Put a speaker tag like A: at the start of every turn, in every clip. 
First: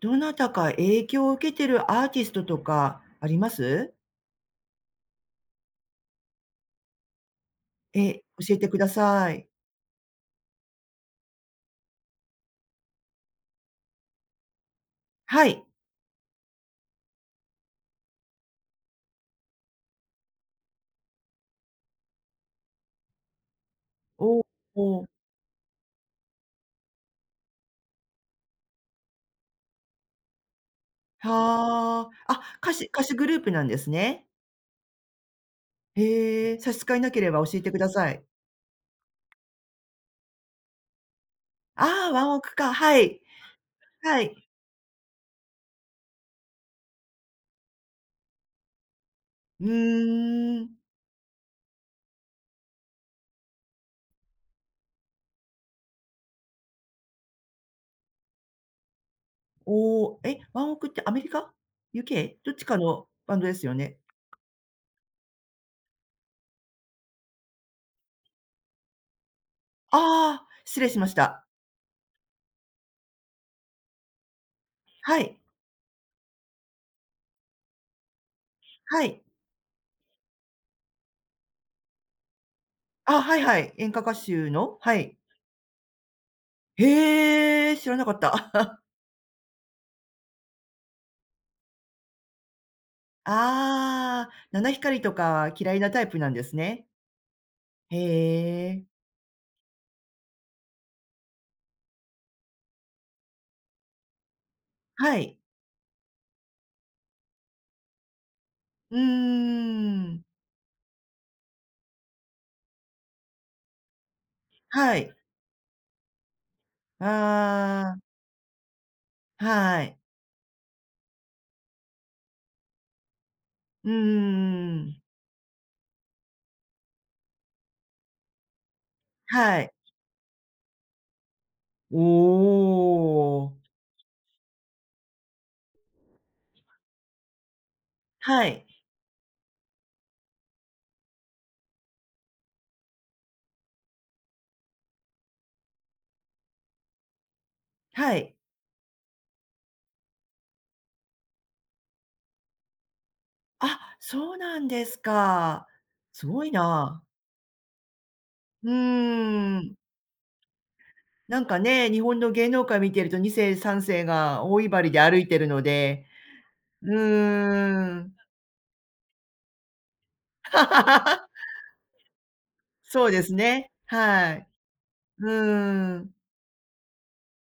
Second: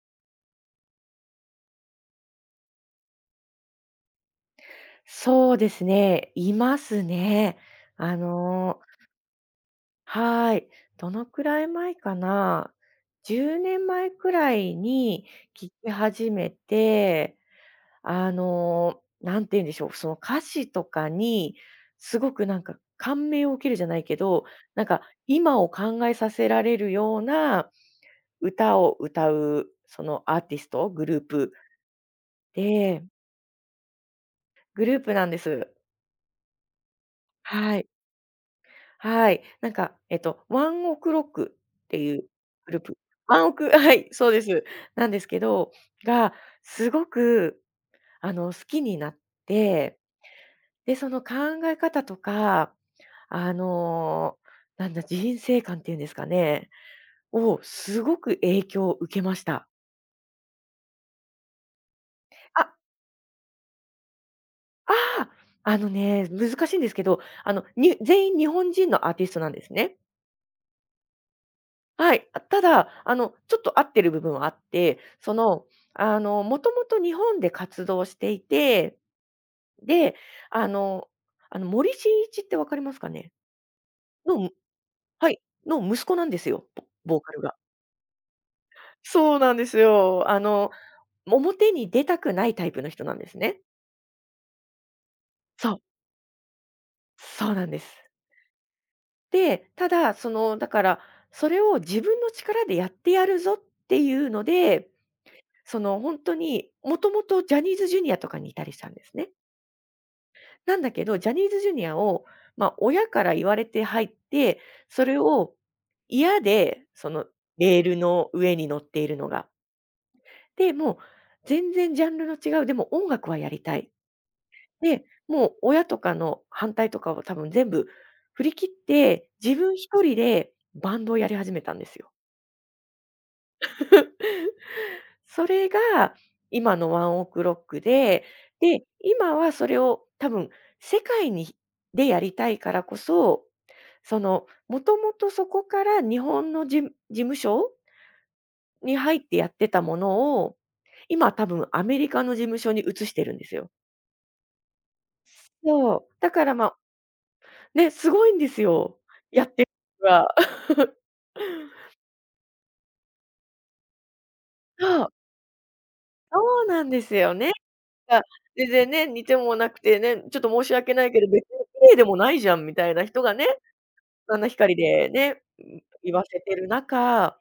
A: どなたか影響を受けてるアーティストとかあります？
B: そうですね、いますね。
A: え、
B: あ
A: 教えてく
B: の
A: だ
B: ー
A: さい。
B: はーい。どのくらい前かな、10年前くらいに
A: はい。
B: 聴き始めて、んて言うんでしょう、その歌詞とかに、すごくなんか感銘を受けるじゃないけ
A: お
B: ど、なんか
A: お、
B: 今を考えさせられるような歌を歌う、そのアーティスト、グループ
A: はあ。あ、歌手
B: で、
A: 歌手グループなんですね。
B: グループなんです。
A: へえ、差し支えなければ教えてく
B: は
A: だ
B: い。
A: さい。
B: はい。なんか、ワンオクロックって
A: ああ、
B: い
A: ワ
B: う
A: ンオクか、
B: グルー
A: は
B: プ。
A: い。
B: ワンオク はい、
A: は
B: そうで
A: い。
B: す。なんですけど、が、すごく、好きになっ
A: う
B: て、
A: ーん。
B: で、その考え方とか、あの、なんだ、人生観っていうんですかね、をすごく影響を受けました。
A: おお、え、ワンオクってアメリカ u けどっ
B: あ、
A: ちかのバンドですよね。
B: ああ、あのね、難しいんですけど、あの、に全員日本人のアーティストなんですね。
A: ああ、失礼しました。
B: はい、あ、ただ、あの、ちょっと合ってる部分はあって、
A: は
B: そ
A: い。
B: の、あの、もともと日本で活動していて、
A: はい。
B: で、あのあの、森進一ってわかりますか
A: あ、
B: ね？
A: はいはい。演歌歌手
B: の
A: の、はい。
B: はい、息子なんですよ、ボーカルが。
A: へえ、知らなかった。
B: そうなんですよ。あの、表に出たくないタイプの人なんですね。
A: ああ、七光りとか
B: そ
A: 嫌い
B: う、
A: なタイプなんですね。
B: そうなんです。
A: へえ。
B: で、ただ、その、だから、それを自分の力でやってやるぞっていうので、
A: はい。
B: その、本当に、もともとジャニーズジュニアとかにいたりしたん
A: うー
B: ですね。
A: ん。
B: なんだけど、ジャニーズ Jr. を、まあ、親から言われて入って、
A: は
B: そ
A: い。
B: れを嫌で、そのレール
A: あ
B: の上に乗っているの
A: あ、
B: が。
A: はい。
B: で、もう全然ジャンルの違う、でも音楽はやりた
A: うー
B: い。
A: ん。
B: で、もう親とかの反対とかを多分全部振り切って、自
A: はい。
B: 分一人でバンドをやり始めたんです
A: お
B: よ。
A: お。
B: それが今のワンオクロックで、
A: はい。
B: で、今はそれを多分世界にでやりたいからこそその、もともとそこから日本の事務所
A: はい。
B: に入ってやってたものを、今多分アメリカの事務所に移してるんですよ。
A: あ、そうなんですか。
B: そう、
A: す
B: だ
A: ご
B: か
A: い
B: ら、まあ、
A: な。
B: ね、すごいんです
A: うー
B: よ、やってる
A: ん。
B: ことが。
A: なんかね、日本の芸能界見てると2世3世が大威張りで
B: そう、
A: 歩いてるので。
B: そうなん
A: う
B: ですよね。
A: ーん。
B: あ全然ね、似てもなくてね、ちょっと申し訳ないけど、別 に綺麗でもないじゃんみたいな
A: そうで
B: 人
A: す
B: がね、
A: ね、は
B: あん
A: い。
B: な光で
A: う
B: ね、
A: ーん、
B: 言わせてる中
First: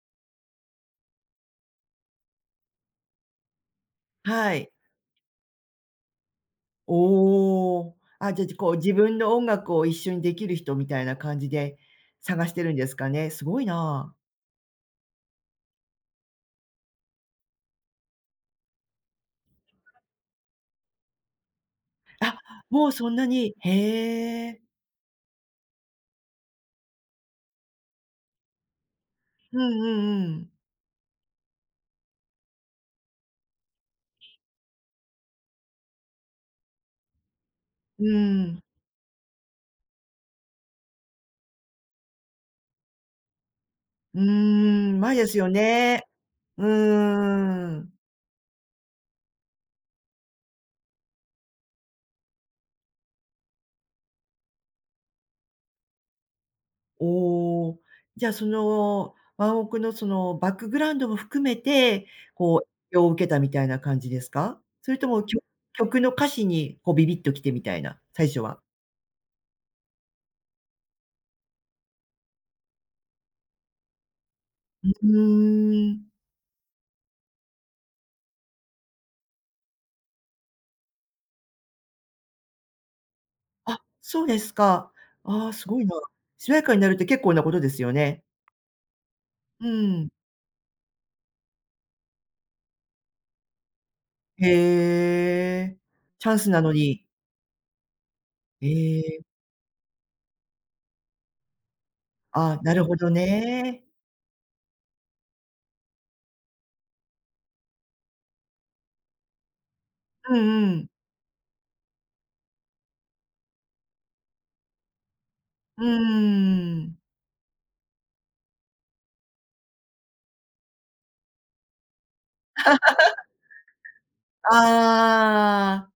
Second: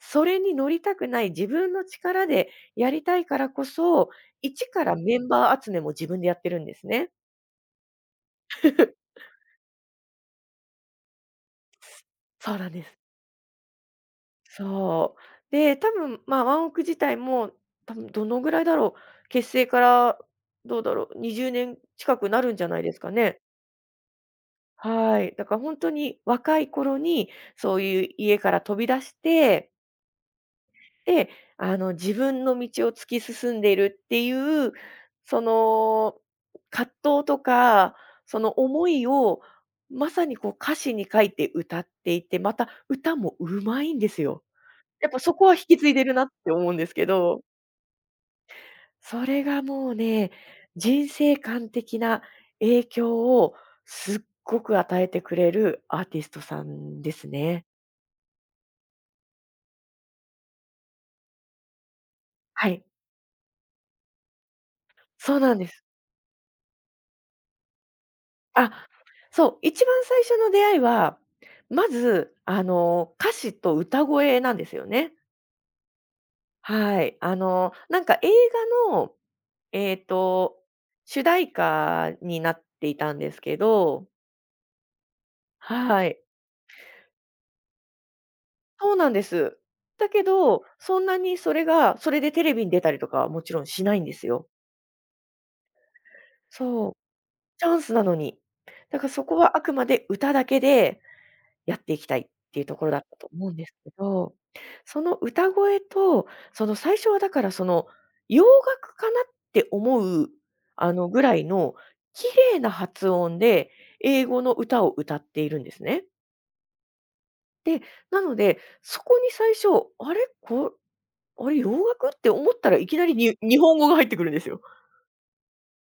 B: それに乗りたくない、自分の力でやりたいからこそ、
A: は
B: 一
A: い。
B: からメンバー集めも自分でやってるんですね。
A: おお。あ、じゃ、こう自 分の音楽を一緒にできる人みたいな感じで探し
B: そう
A: て
B: な
A: る
B: ん
A: ん
B: で
A: で
B: す。
A: すかね。すごいな。
B: そう。で、多分、まあ、ワンオク自体も、多分どのぐらいだろう、結成からどうだろう、20年近く
A: あ、
B: なるんじゃない
A: もう
B: です
A: そ
B: か
A: んな
B: ね。
A: に。へえ。
B: はい。だから本当に若い頃に、そういう家から飛び出し
A: うん
B: て
A: うんうん。
B: で、あの、自分の道を突き進んでいるっていう、その、葛藤とか、
A: う
B: その
A: ん。
B: 思いを、まさにこう歌詞に書いて歌っていて、また歌もうまいんで
A: う
B: す
A: ー
B: よ。
A: ん、
B: やっ
A: 前
B: ぱ
A: で
B: そ
A: す
B: こ
A: よ
B: は引き継い
A: ね。
B: でるなって
A: う
B: 思うんですけ
A: ー
B: ど、
A: ん。
B: それがもうね、人生観的な影響をすっごく与えてくれるアーティストさんですね。
A: おお。じゃあその、ワンオクのそのバックグラウンドも含めて、こう、
B: はい。
A: 影響を受けたみたいな感じですか？それともき
B: そ
A: ょ
B: うなんです。
A: 曲の歌詞にこうビビッときてみたいな、最初は。
B: あ、そう、一番最初の出会いは、まず、あの、歌詞と歌声なんですよ
A: う
B: ね。
A: ーん。
B: はい。あの、なんか映画の、えっと、主題歌になっていたんですけ
A: あ、
B: ど、
A: そうですか。ああ、すごいな。
B: はい。
A: しなやかになるって結構なことですよね。
B: そうなんです。
A: うん。
B: だけど、そんなにそれがそれでテレビに出たりとかはもちろんしないんですよ。
A: へえ。チャンスなの
B: そう、
A: に。
B: チャンスなのに。
A: え
B: だから
A: え。
B: そこはあくまで歌だけでやっていきたいっ
A: あ、
B: ていう
A: な
B: と
A: る
B: ころ
A: ほ
B: だっ
A: ど
B: たと思うんです
A: ね。
B: けど、その歌声と、その最初はだからその、洋楽かなって思う、
A: うんうん。
B: あの、ぐらいの綺麗な発音で英語の歌を歌っているんで
A: う
B: す
A: ー
B: ね。
A: ん。
B: で、なので、そこに最初、あれ、こあれ洋楽って思ったらいきなりに日本語が入ってくるんです
A: あ
B: よ。
A: あ。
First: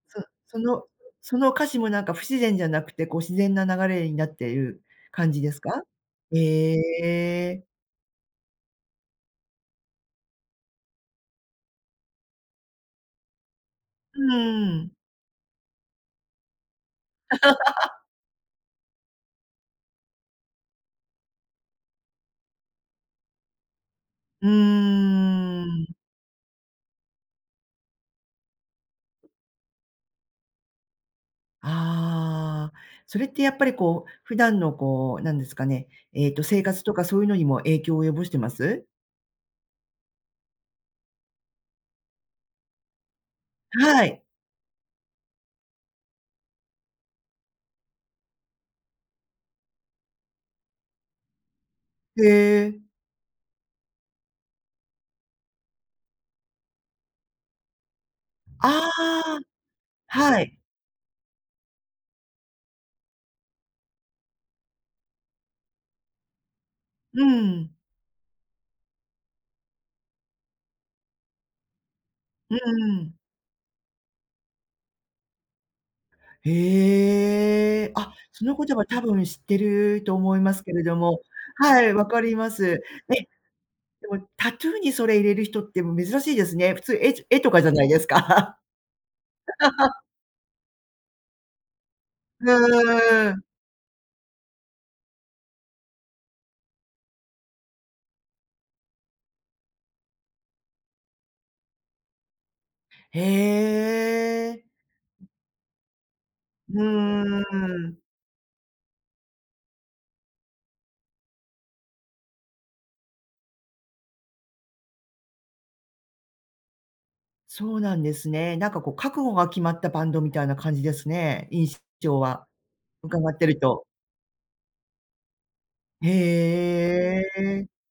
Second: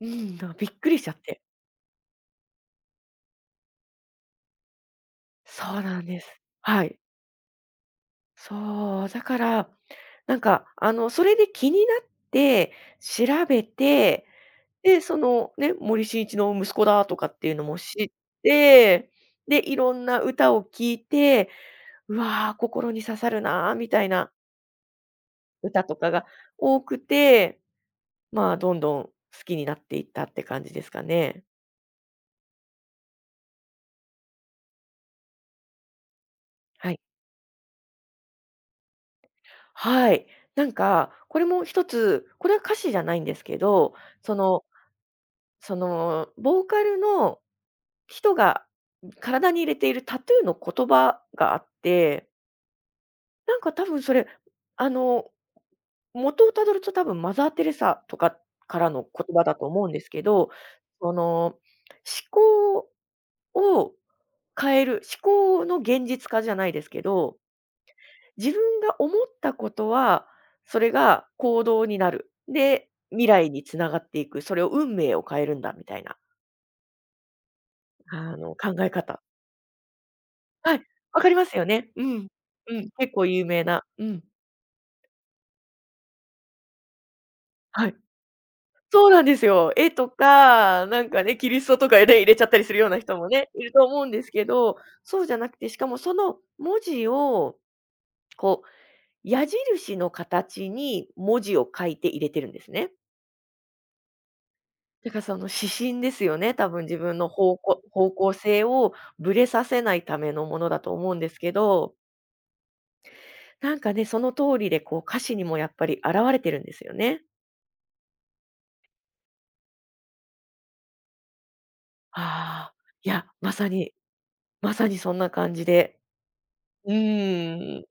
B: う
A: そ
B: ん、だか
A: そ
B: らびっ
A: の
B: くりしちゃっ
A: そ
B: て。
A: の歌詞もなんか不自然じゃなくて、こう自然な流れになっている感じです
B: そ
A: か？
B: うなんで
A: え
B: す。はい。
A: え。
B: そう、だからなんか、あの、それで気になって調べ
A: う
B: て、
A: ん。
B: で、そのね、森進一の息子だとかっていうのも知って、で、いろんな歌を聴いて、うわあ、心に刺さるなあみたいな
A: うー
B: 歌と
A: ん。
B: かが多くて、まあ、どんどん好きになっていったって感じですかね。
A: ああ、それってやっぱりこう、普段のこう、なんですかね、生活
B: は
A: と
B: い。
A: かそういうのにも影響を及ぼしてます？
B: はい。なんか、これも一つ、これは歌詞じゃないんですけど、
A: はい。
B: そのそのボーカルの人が体に入れているタトゥーの言葉があっ
A: へ
B: て、
A: え。
B: なんか多分それ、あの、元をたどると多分マザー・テレサとかか
A: あ
B: らの言
A: あ、
B: 葉だと思うんですけ
A: は
B: ど、
A: い。
B: その、思考を変える、思考の現実化じゃないですけ
A: う
B: ど、
A: ん。
B: 自分が思ったことは、それが行動になる。
A: う
B: で、
A: ん。
B: 未来につながっていく、それを運命を変えるんだみたいな、
A: へえ。あ、
B: あ
A: そ
B: の、
A: の言
B: 考
A: 葉
B: え
A: 多
B: 方
A: 分知ってると思いますけ
B: は
A: れ
B: い、
A: ども。
B: わかりますよ
A: は
B: ね。
A: い、
B: う
A: わか
B: ん。
A: りま
B: う
A: す。
B: ん、結
A: え、
B: 構有名な。う
A: で
B: ん。
A: もタトゥーにそれ入れる人っても珍しいですね。普通、絵とかじゃない
B: はい。
A: ですか。
B: そうなんですよ。絵とか、なんかね、キリストとかね、入れ ち
A: う
B: ゃったりするような人も
A: ーん。
B: ね、いると思うんですけど、そうじゃなくて、しかもその文字を、こう、矢印の形に文字を書いて入れてるんですね。
A: へえ。
B: だからその指針ですよね、多
A: う
B: 分自分の方向
A: ーん。
B: 方向性をぶれさせないためのものだと思うんですけど、なんかね、その通りでこう歌詞にもやっぱり現れてるんですよね。
A: そうなんですね。なんかこう覚悟が決まったバンドみたいな感じですね、印象は、
B: ああ、いや、
A: 伺ってると。
B: まさにそんな感じで。う
A: へえ。
B: ーん。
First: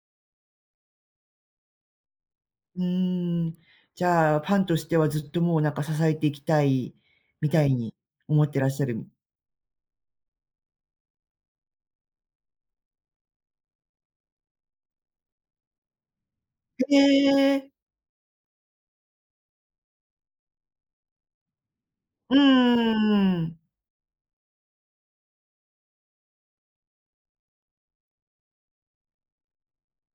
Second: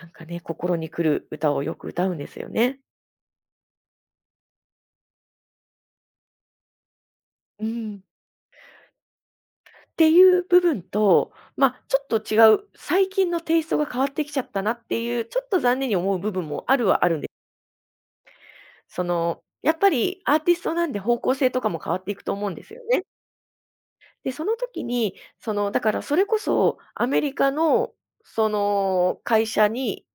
B: なんかね、心に来る歌をよく歌うんですよ
A: う
B: ね。
A: ーん。じゃあ、ファンとしてはずっともうなんか支えていきたいみた
B: う
A: いに
B: ん。
A: 思ってらっしゃる。
B: っていう部分と、まあ、ちょっと違う、最近のテイストが変わってきちゃったなっていう、ちょっと残念に思う部分もある
A: へ
B: はあるんです、
A: え。
B: その、やっぱりアーティストなんで方向性とかも変わっていくと
A: うー
B: 思うんですよね。
A: ん。
B: で、その時に、その、だからそれこそアメリカの、その、会社に、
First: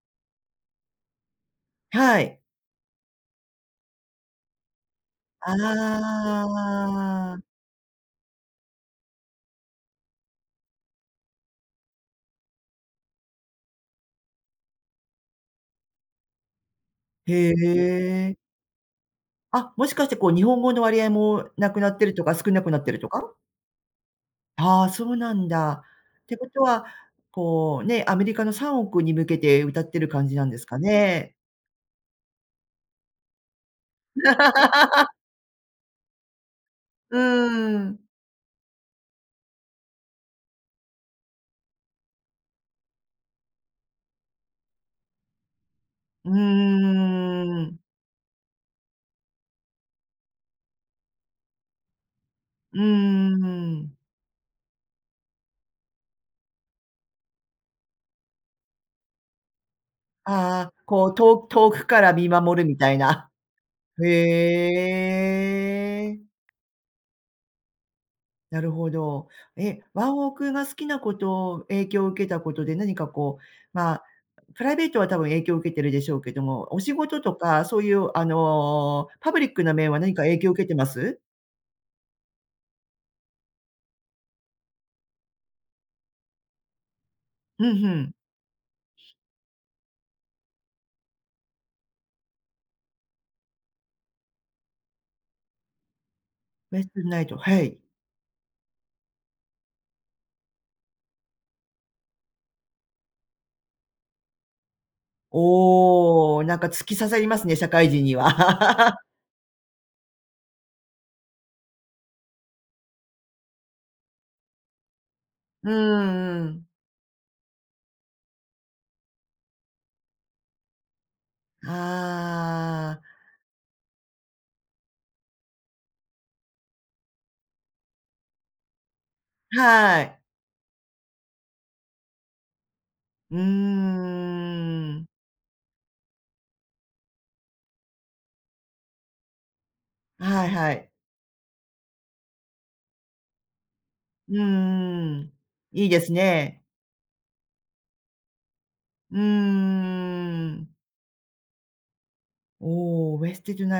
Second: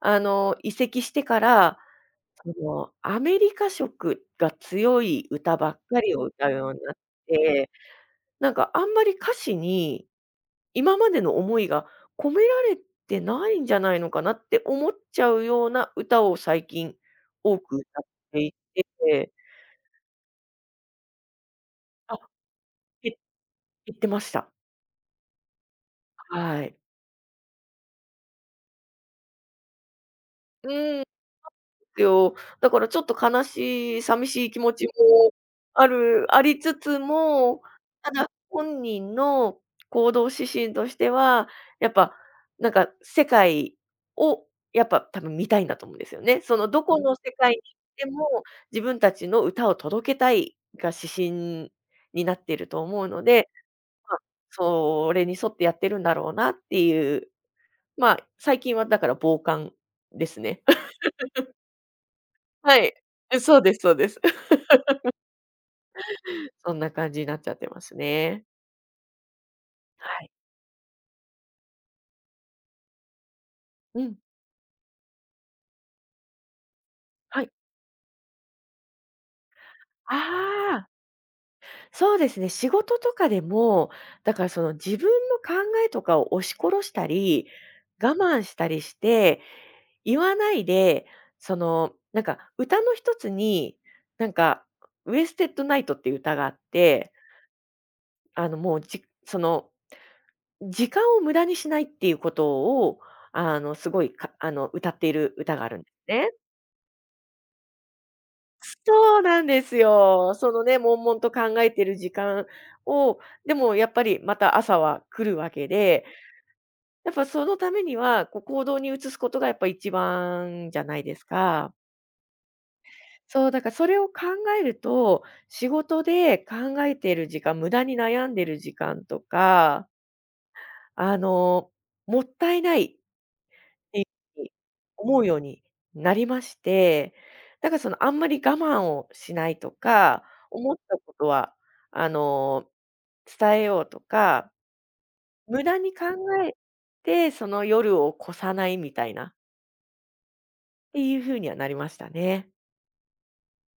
B: あの、移籍してからあ
A: はい。
B: の、アメリカ色が強い
A: あ
B: 歌ばっかりを歌うようになっ
A: あ。
B: て、なんかあんまり歌詞に、今までの思いが込められてないんじゃないのかなって思っちゃうような歌を最近
A: へ
B: 多く歌っ
A: え。
B: ていて、
A: あ、もしかしてこう日本語の割合もなくなってる
B: あ、
A: とか、少なくなってると
B: へ
A: か？
B: 減ってました。
A: ああ、そうなんだ。ってこと
B: はい。
A: は、こう、ね、アメリカの3億に向けて歌ってる感じなんですか
B: うん。
A: ね？
B: よ。だからちょっと悲しい、寂しい気持ちもあるありつつ
A: う
B: も、
A: ーん。
B: ただ本人の行動指針としては、やっぱなんか世界をやっぱ多分見たいんだと思うんですよ
A: うー
B: ね。そのどこの世界に
A: ん。
B: 行っても、自分たちの歌を届けたいが指針になっている
A: うー
B: と思うので、
A: ん。
B: まあ、それに沿ってやってるんだろうなっていう、まあ、最近はだから傍観ですね。
A: ああ、こう、遠くから見守るみ
B: は
A: た
B: い。
A: いな。
B: そうですそうです。
A: へえ。
B: そんな感じになっちゃってますね。
A: なるほど。え、ワン
B: は
A: オ
B: い。
A: クが好きなことを影響を受けたことで、何かこう、ま
B: う
A: あ、
B: ん。
A: プライベートは多分影響を受けてるでしょうけども、お仕事と
B: はい。
A: か、そういう、あの、パブリックな面は何
B: あ
A: か影響を受けてま
B: あ、
A: す？
B: そうですね。仕事とかでも、だからその自分の考えとかを押し殺したり、
A: うんうん。
B: 我慢したりして、言わないで、その、なんか歌の一つに、なんか、ウエステッドナイトっていう歌があっ
A: ウェスト
B: て、
A: ナイト、はい。
B: あのもうじその、時間を無駄にしないっていうことを、あのすごい、かあの歌っている歌があるんですね。
A: おお、なんか突き刺さりますね、社会人には。
B: そうなんですよ。そのね、悶々と考えてる時間を、でもやっぱりまた朝は来るわ け
A: う
B: で、
A: んうん。
B: やっぱそのためには、こう行動に移すことがやっぱ一番じゃないですか。
A: あ
B: そう、だからそれを考えると、仕事で考えている時間、無駄に悩んでる時間と
A: あ、
B: か、
A: はい。
B: あの、もったいない
A: う
B: て
A: ー
B: いうふうに
A: ん。
B: 思うようになりまして、だからそのあんまり我慢をしないとか、
A: はいは
B: 思っ
A: い。
B: たことはあの、伝えようと
A: うー
B: か、
A: ん。
B: 無駄
A: いい
B: に
A: で
B: 考
A: す
B: え
A: ね。
B: てその夜を越さないみたい
A: う
B: な
A: ーん。
B: っていう風にはなりましたね。
A: おお、Wasted n、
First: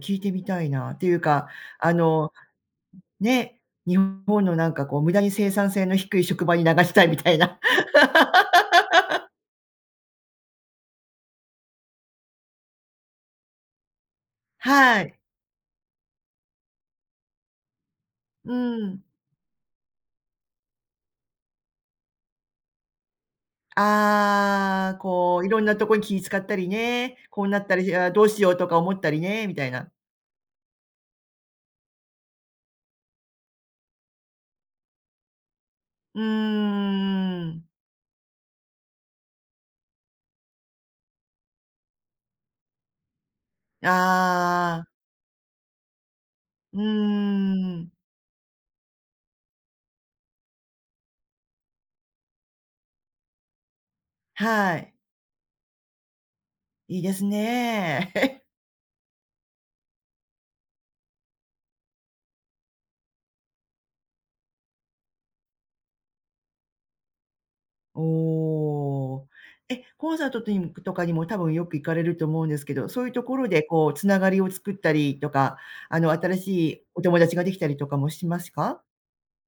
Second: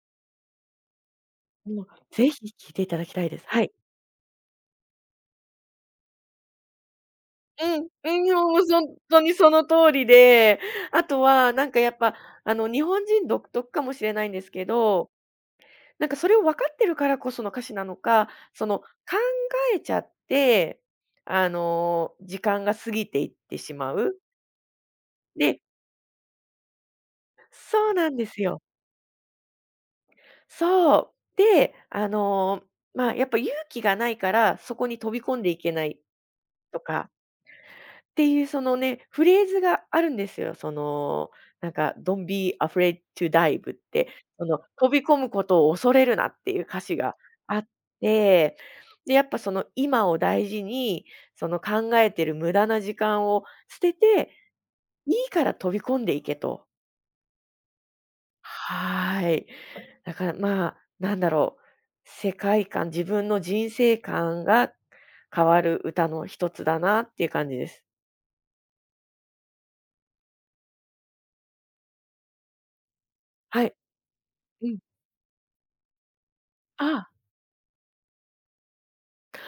A: 聞いてみたいな。っていうか、
B: もう、
A: あ
B: ぜ
A: の、
B: ひ聞いていただきたいです。
A: ね、
B: はい。
A: 日本のなんかこう無駄に生産性の低い職場に流したいみたいな。
B: うん、うん、もうほんとにその通りで、あとはなんかやっぱあの日本人独特かもしれないんですけ
A: は
B: ど、
A: い。
B: なんかそれを分かってるからこその歌詞なのか、
A: う
B: その、考
A: ん。
B: えちゃって、時間が過ぎていってしまう。
A: ああ、こういろ
B: で
A: んなとこに気使ったりね、こうなった
B: そ
A: り、
B: う
A: あ
B: な
A: ー
B: ん
A: ど
B: で
A: う
B: す
A: しよう
B: よ。
A: とか思ったりね、みたいな。
B: そう。で、まあ、やっぱ勇気がないから、そこに飛び込んでいけない
A: うー
B: とか
A: ん。
B: ていうそのね、フレーズがあるんですよ。その、なんか、Don't be afraid to dive って、その、
A: ああ、
B: 飛び込むことを恐れるなっていう
A: うー
B: 歌詞があっ
A: ん。
B: て、で、やっぱその今を大事に、その考えてる無駄な時間を捨てて、
A: はい。
B: いいから飛び込んでいけと。
A: いいですね。
B: はい。だからまあ、なんだろう、世界観、自分の人生観が変わる歌の一つだなっていう感じです。
A: おお。え、コンサートとかにも多分よく行かれると思うんですけど、そういうところで
B: はい。
A: こうつながりを
B: う
A: 作っ
B: ん。
A: たりとか、あの、新しい
B: あ
A: お
B: あ。
A: 友達ができたりとかもしますか？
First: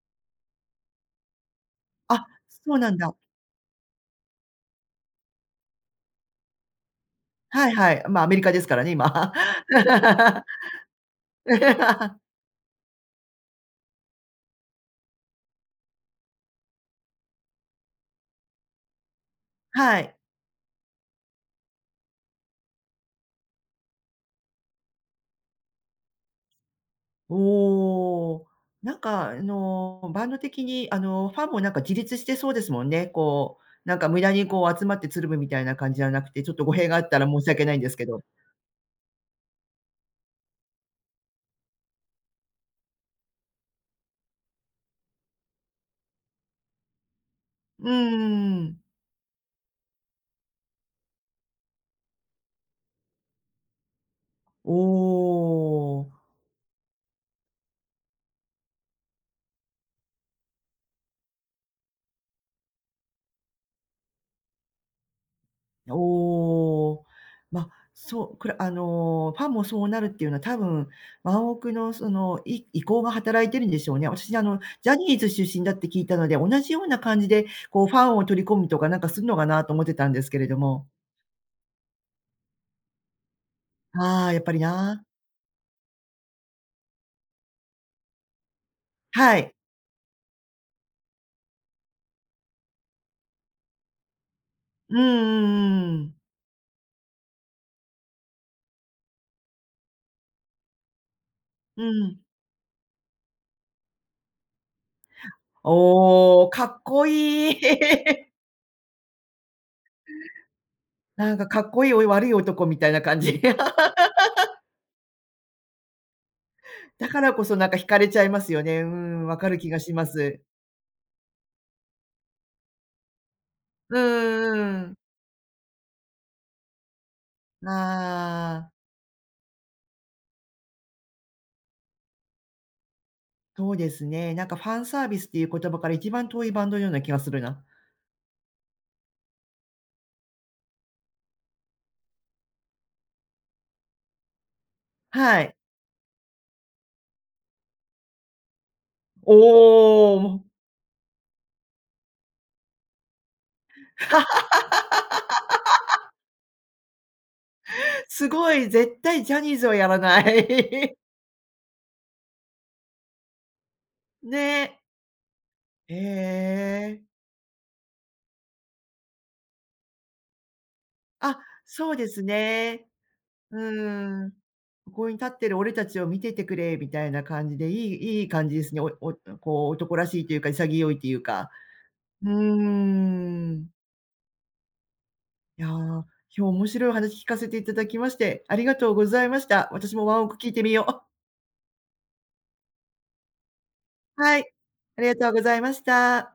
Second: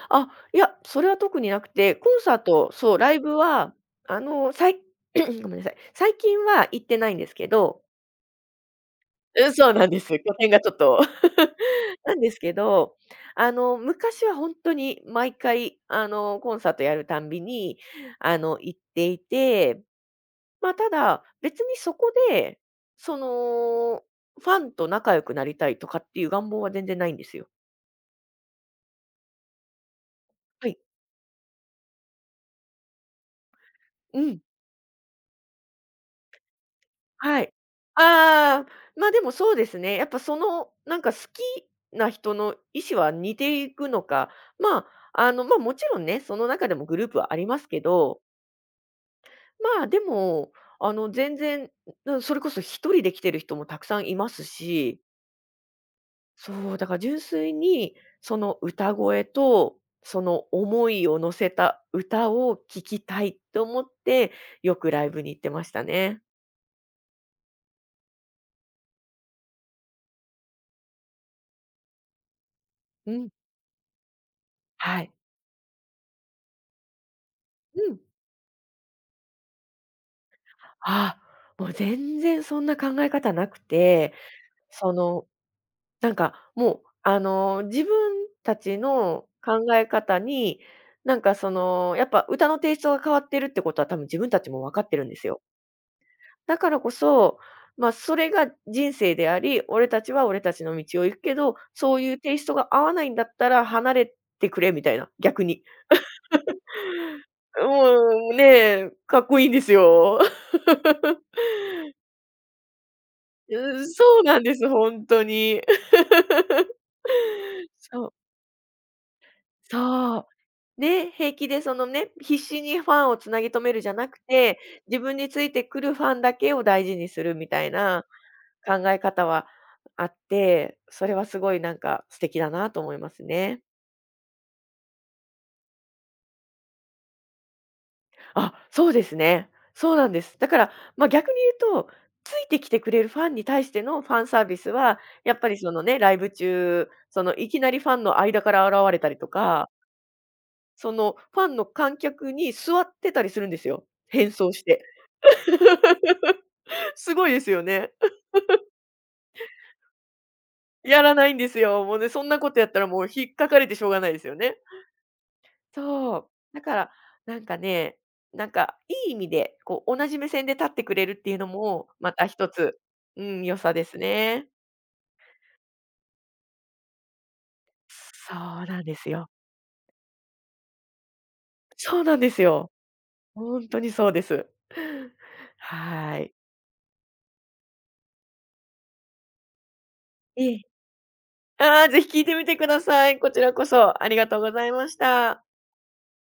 B: あ、いや、それは特になくて、コン
A: あ、
B: サート、
A: そうな
B: そ
A: ん
B: う、ラ
A: だ。
B: イブは、あの、さい ごめんなさい、最近は行ってないんですけ
A: はい
B: ど、
A: はい。ま、アメリカですからね、今。
B: うん、そうなんです。拠 点がちょっと なんですけど、あの、昔は本当に毎回、コンサートやるたんびに、行っていて、
A: はい。
B: まあ、ただ、別にそこで、その、ファンと仲良くなりたいとかっていう願望は全然ないんですよ。
A: おお。なんかバンド的
B: はい。
A: にファンもなんか自立してそうですもんね。こう、なんか無
B: う
A: 駄
B: ん。
A: にこう集まってつるむみたいな感じじゃなくて、ちょっと語弊があったら申
B: は
A: し
B: い。
A: 訳ないんですけど。
B: ああ、ま、でもそうですね。やっぱその、なんか好きな人の意思は似ていくのか、まあ、ま、もちろんね、その中でもグループはありますけ
A: うー
B: ど、
A: ん。
B: まあ、でも、全然、うん、それこそ一人で来てる人もたくさんいますし、
A: おお、
B: そう、だから純粋にその歌声と、その思いを乗せた歌を聴きたいと思って、よくライブに行ってましたね。
A: おお。ま、そう、くらあの、ファンもそうなるっていうのは、多分、ワンオクのその、意向が
B: うん、
A: 働いてるんでしょうね。私あの、ジャ
B: は
A: ニ
B: い。
A: ーズ出身だって聞いたので、同じような感じで、こう
B: う
A: フ
B: ん。
A: ァンを取り込むとかなんかするのかなと思ってたんですけれども。
B: あもう全然そんな考え方なくて、
A: ああ、やっぱり
B: そ
A: な。
B: の、なんかもう、自分たちの
A: はい。
B: 考え方に、なんかその、やっぱ歌のテイストが変わってるってことは多分自分たちも分かっ
A: う
B: て
A: んう
B: るんですよ。
A: んうんうん。
B: だからこそ、ま、それが人生であり、俺たちは俺たちの道を行くけど、
A: う
B: そういう
A: ん。
B: テイストが合わないんだったら離れてくれみたいな、逆に。
A: おお、かっこいい。
B: もうね、かっこいいんですよ。
A: なんかかっこいいお悪い男みたいな感じ。
B: うん、そうなんです、本当に。
A: だからこそなんか惹か
B: そ
A: れ
B: う。
A: ちゃいますよね。うん、わかる気がしま
B: そう。
A: す。
B: ね、平気でそのね、必死にファンをつなぎ止めるじゃ
A: う
B: なくて、
A: んうん、
B: 自分についてくるファンだけを大事にするみたいな
A: ああ、
B: 考え方はあって、それはすごいなんか素敵だなと思いますね。
A: そうですね。なんかファンサービスっていう言葉から一番遠いバンドのような気がするな。
B: あ、そうですね。そうなんです。だから、まあ、逆に言うと、ついてきてくれるファンに対してのファンサービスは、やっ
A: は
B: ぱ
A: い。
B: りそのね、ライブ中、そのいきなりファンの間から現れたりとか、
A: おお、
B: そのファンの観客に座ってたりするんですよ、変装して。すごいですよね。
A: すごい、絶対ジャニーズはやらない。
B: やらないんですよ。もうね、そんなことやったらもう引っかかれてしょうがないで すよね。
A: ねえ。え
B: そう。だから、
A: え。
B: なんかね、なんかいい意味で、こう同じ目線で立ってくれるってい
A: あ、
B: うのも、
A: そうで
B: ま
A: す
B: た一つ、
A: ね。
B: うん、良さです
A: うん。
B: ね。
A: ここに立ってる俺たちを見ててくれみたいな感じで、いい
B: そ
A: 感じで
B: う
A: すね。
B: なん
A: お
B: です
A: お、
B: よ。
A: こう男らしいというか、潔いというか。
B: そうなん
A: うー
B: ですよ。ほ
A: ん。
B: んとにそうです。
A: いやー、今
B: はい。
A: 日面白いお話聞かせていただきまして、ありがとうございました。私もワンオク聞
B: え
A: い
B: え。
A: てみよう。
B: ああ、ぜひ聞いてみてください。こちらこそありが
A: は
B: とう
A: い、
B: ございまし
A: ありがとうご
B: た。
A: ざいました。